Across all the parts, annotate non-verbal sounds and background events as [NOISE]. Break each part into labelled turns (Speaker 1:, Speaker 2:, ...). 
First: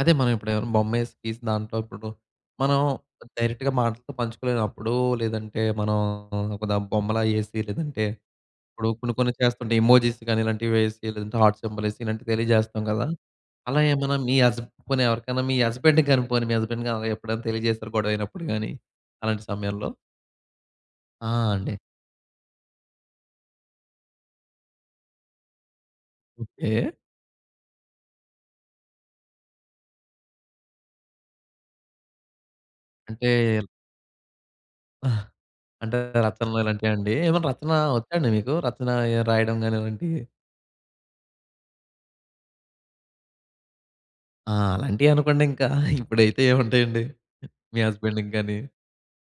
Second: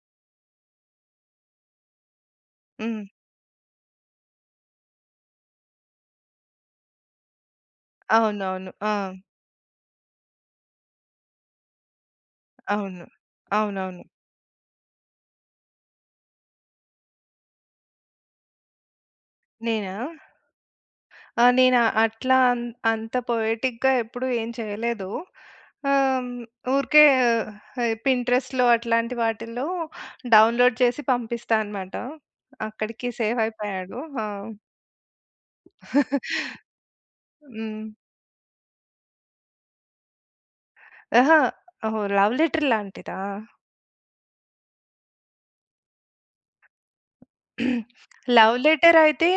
Speaker 1: అదే మనం ఎప్పుడు ఏమైనా బొమ్మేసి, గీసిన దాంట్లో ఇప్పుడు మనం
Speaker 2: హ్మ్.
Speaker 1: డైరెక్ట్‌గా మాటలతో పంచుకోలేనప్పుడు, లేదంటే, మనం ఒక బొమ్మలా ఎసి, లేదంటే
Speaker 2: అవునవును.
Speaker 1: ఇప్పుడు
Speaker 2: ఆ!
Speaker 1: కొన్ని కొన్ని చేస్తుంటే, ఎమోజీస్ గాని ఇలాంటివి వేసి, లేదంటే హార్ట్ సింబాలేసి ఇలాంటివి తెలియజేస్తాం
Speaker 2: అవును.
Speaker 1: గదా! అలా
Speaker 2: అవునవును.
Speaker 1: ఏమన్నా మీ హస్బ గాని, పోనీ ఎవరికైనా మీ హస్బెండ్‌కి గాని, పోనీ మీ హస్బెండ్‌ గాని, ఎప్పుడైనా తెలియజేసారా? గొడవ అయినప్పుడు గాని, అలాంటి సమయంలో?
Speaker 2: నేనా?
Speaker 1: ఆ!
Speaker 2: ఆ!
Speaker 1: అండి.
Speaker 2: నేనా, అట్లా అంత్ అంత పోయెటిక్‌గా ఎప్పుడు ఏం చేయలేదు. ఆహ్, హ్మ్,
Speaker 1: ఓకే.
Speaker 2: ఊరికే పింట్రెస్ట్‌లో అట్లాంటి వాటిలో డౌన్లోడ్ చేసి పంపిస్తా అన్నమాట. అక్కడికి
Speaker 1: అంటే
Speaker 2: సేవ్ అయిపోయాడు. ఆ!
Speaker 1: ఆ! అంటే
Speaker 2: [CHUCKLES]
Speaker 1: రచనలు ఇలాంటియ అండి? ఏమన్నా రచన
Speaker 2: హ్మ్.
Speaker 1: ఒచ్చా అండి మీకు? రచన రాయడం గాని ఇలాంటివి.
Speaker 2: అహా! ఓహ్! లవ్ లెటర్ లాంటిదా?
Speaker 1: ఆ! అలాంటియే అనుకోండింకా. [CHUCKLES] ఇప్పుడైతే ఏముంటాయండి, మీ
Speaker 2: [CLEARS THROAT]
Speaker 1: హస్బెండ్‌కి గాని
Speaker 2: లవ్ లెటర్ అయితే,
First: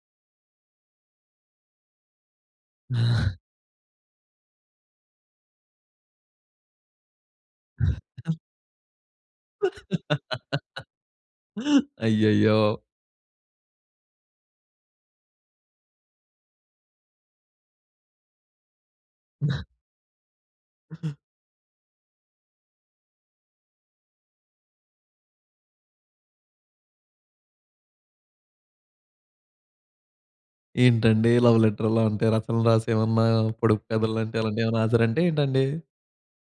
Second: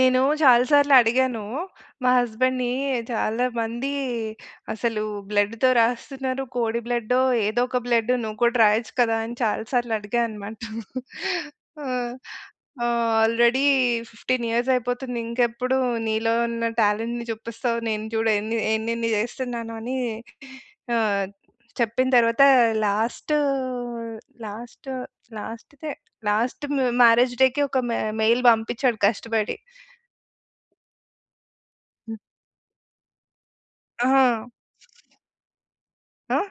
Speaker 2: నేను చాలా సార్లు అడిగాను. మా హస్బెండ్‌ని
Speaker 1: ఆ!
Speaker 2: చాలా మంది అసలు బ్లడ్‌తో రాస్తున్నారు. కోడి బ్లడ్డో, ఏదో ఒక బ్లడ్ నువ్వు
Speaker 1: [CHUCKLES]
Speaker 2: కూడా రాయొచ్చు కదా! అని చాలా సార్లు అడిగా
Speaker 1: [LAUGHS]
Speaker 2: [CHUCKLES] అన్నమాట. ఆ!
Speaker 1: అయ్యయ్యో!
Speaker 2: ఆల్రెడీ 15 ఇయర్స్ అయిపోతుంది. ఇంకెప్పుడు నీలో ఉన్న టాలెంట్‌ని జూపిస్తావు? నేను జూడు ఎన్ని ఎన్ని జేస్తున్నాను అని ఆహ్, చెప్పిన తరువాత లాస్టు, లాస్ట్, లాస్ట్‌దే లాస్ట్ మ్యారేజ్ డేకి ఒక మె మెయిల్ బంపించాడు కష్టపడి.
Speaker 1: ఏంటండీ లవ్ లెటర్‌లో
Speaker 2: హ్మ్.
Speaker 1: అంటే, రచనలు రాసి ఏమన్నా, పొడుపు కథలు
Speaker 2: ఆహా!
Speaker 1: అంటే అలాంటివి ఏమైనా రాసారంట ఏంటండి?
Speaker 2: ఆ!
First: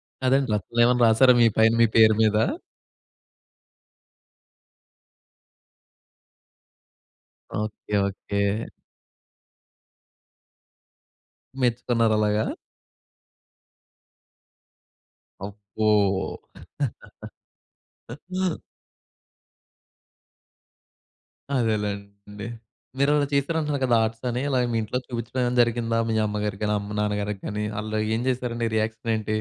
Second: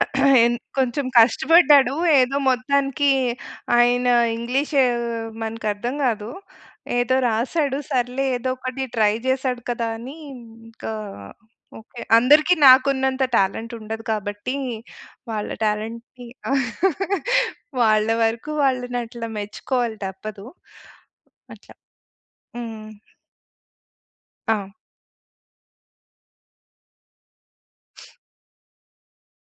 Speaker 2: [CLEARS THROAT]
Speaker 1: అదండి.
Speaker 2: ఎన్
Speaker 1: రచనలు ఏమైనా
Speaker 2: కొంచెం
Speaker 1: రాసారా? మీ పైన మీ
Speaker 2: కష్టపడ్డాడు.
Speaker 1: పేరు మీద?
Speaker 2: ఏదో మొత్తానికి ఆయన ఇంగ్లీషు మనకు అర్థం గాదు. ఏదో రాసాడు.
Speaker 1: ఓకే.
Speaker 2: సర్లే, ఏదో
Speaker 1: ఓకే.
Speaker 2: ఒకటి ట్రై జేసాడు కదా! అని ఇంకా, ఓకే.
Speaker 1: మెచ్చుకున్నార అలాగా?
Speaker 2: అందరికి నాకున్నంత టాలెంట్ ఉండదు కాబట్టి, వాళ్ళ
Speaker 1: అబ్బో!
Speaker 2: టాలెంట్‌ని [LAUGHS]
Speaker 1: [GIGGLES]
Speaker 2: వాళ్ళ వరకు వాళ్ళని అట్లా మెచ్చుకోవాలి తప్పదు. అట్లా.
Speaker 1: అదేలెండి.
Speaker 2: హ్మ్.
Speaker 1: మీరు చేశారంటున్నారు గదా! ఆర్ట్స్ అని, ఇలాగా
Speaker 2: ఆ!
Speaker 1: మీ ఇంట్లో చూపించడం ఏమైనా జరిగిందా? మీ అమ్మగారికి గానీ, అమ్మ-నాన్న గారికి గాని ఆళ్ళు
Speaker 2: [SNIFFS]
Speaker 1: ఏం జేసారండి రియాక్షన్ ఏంటి?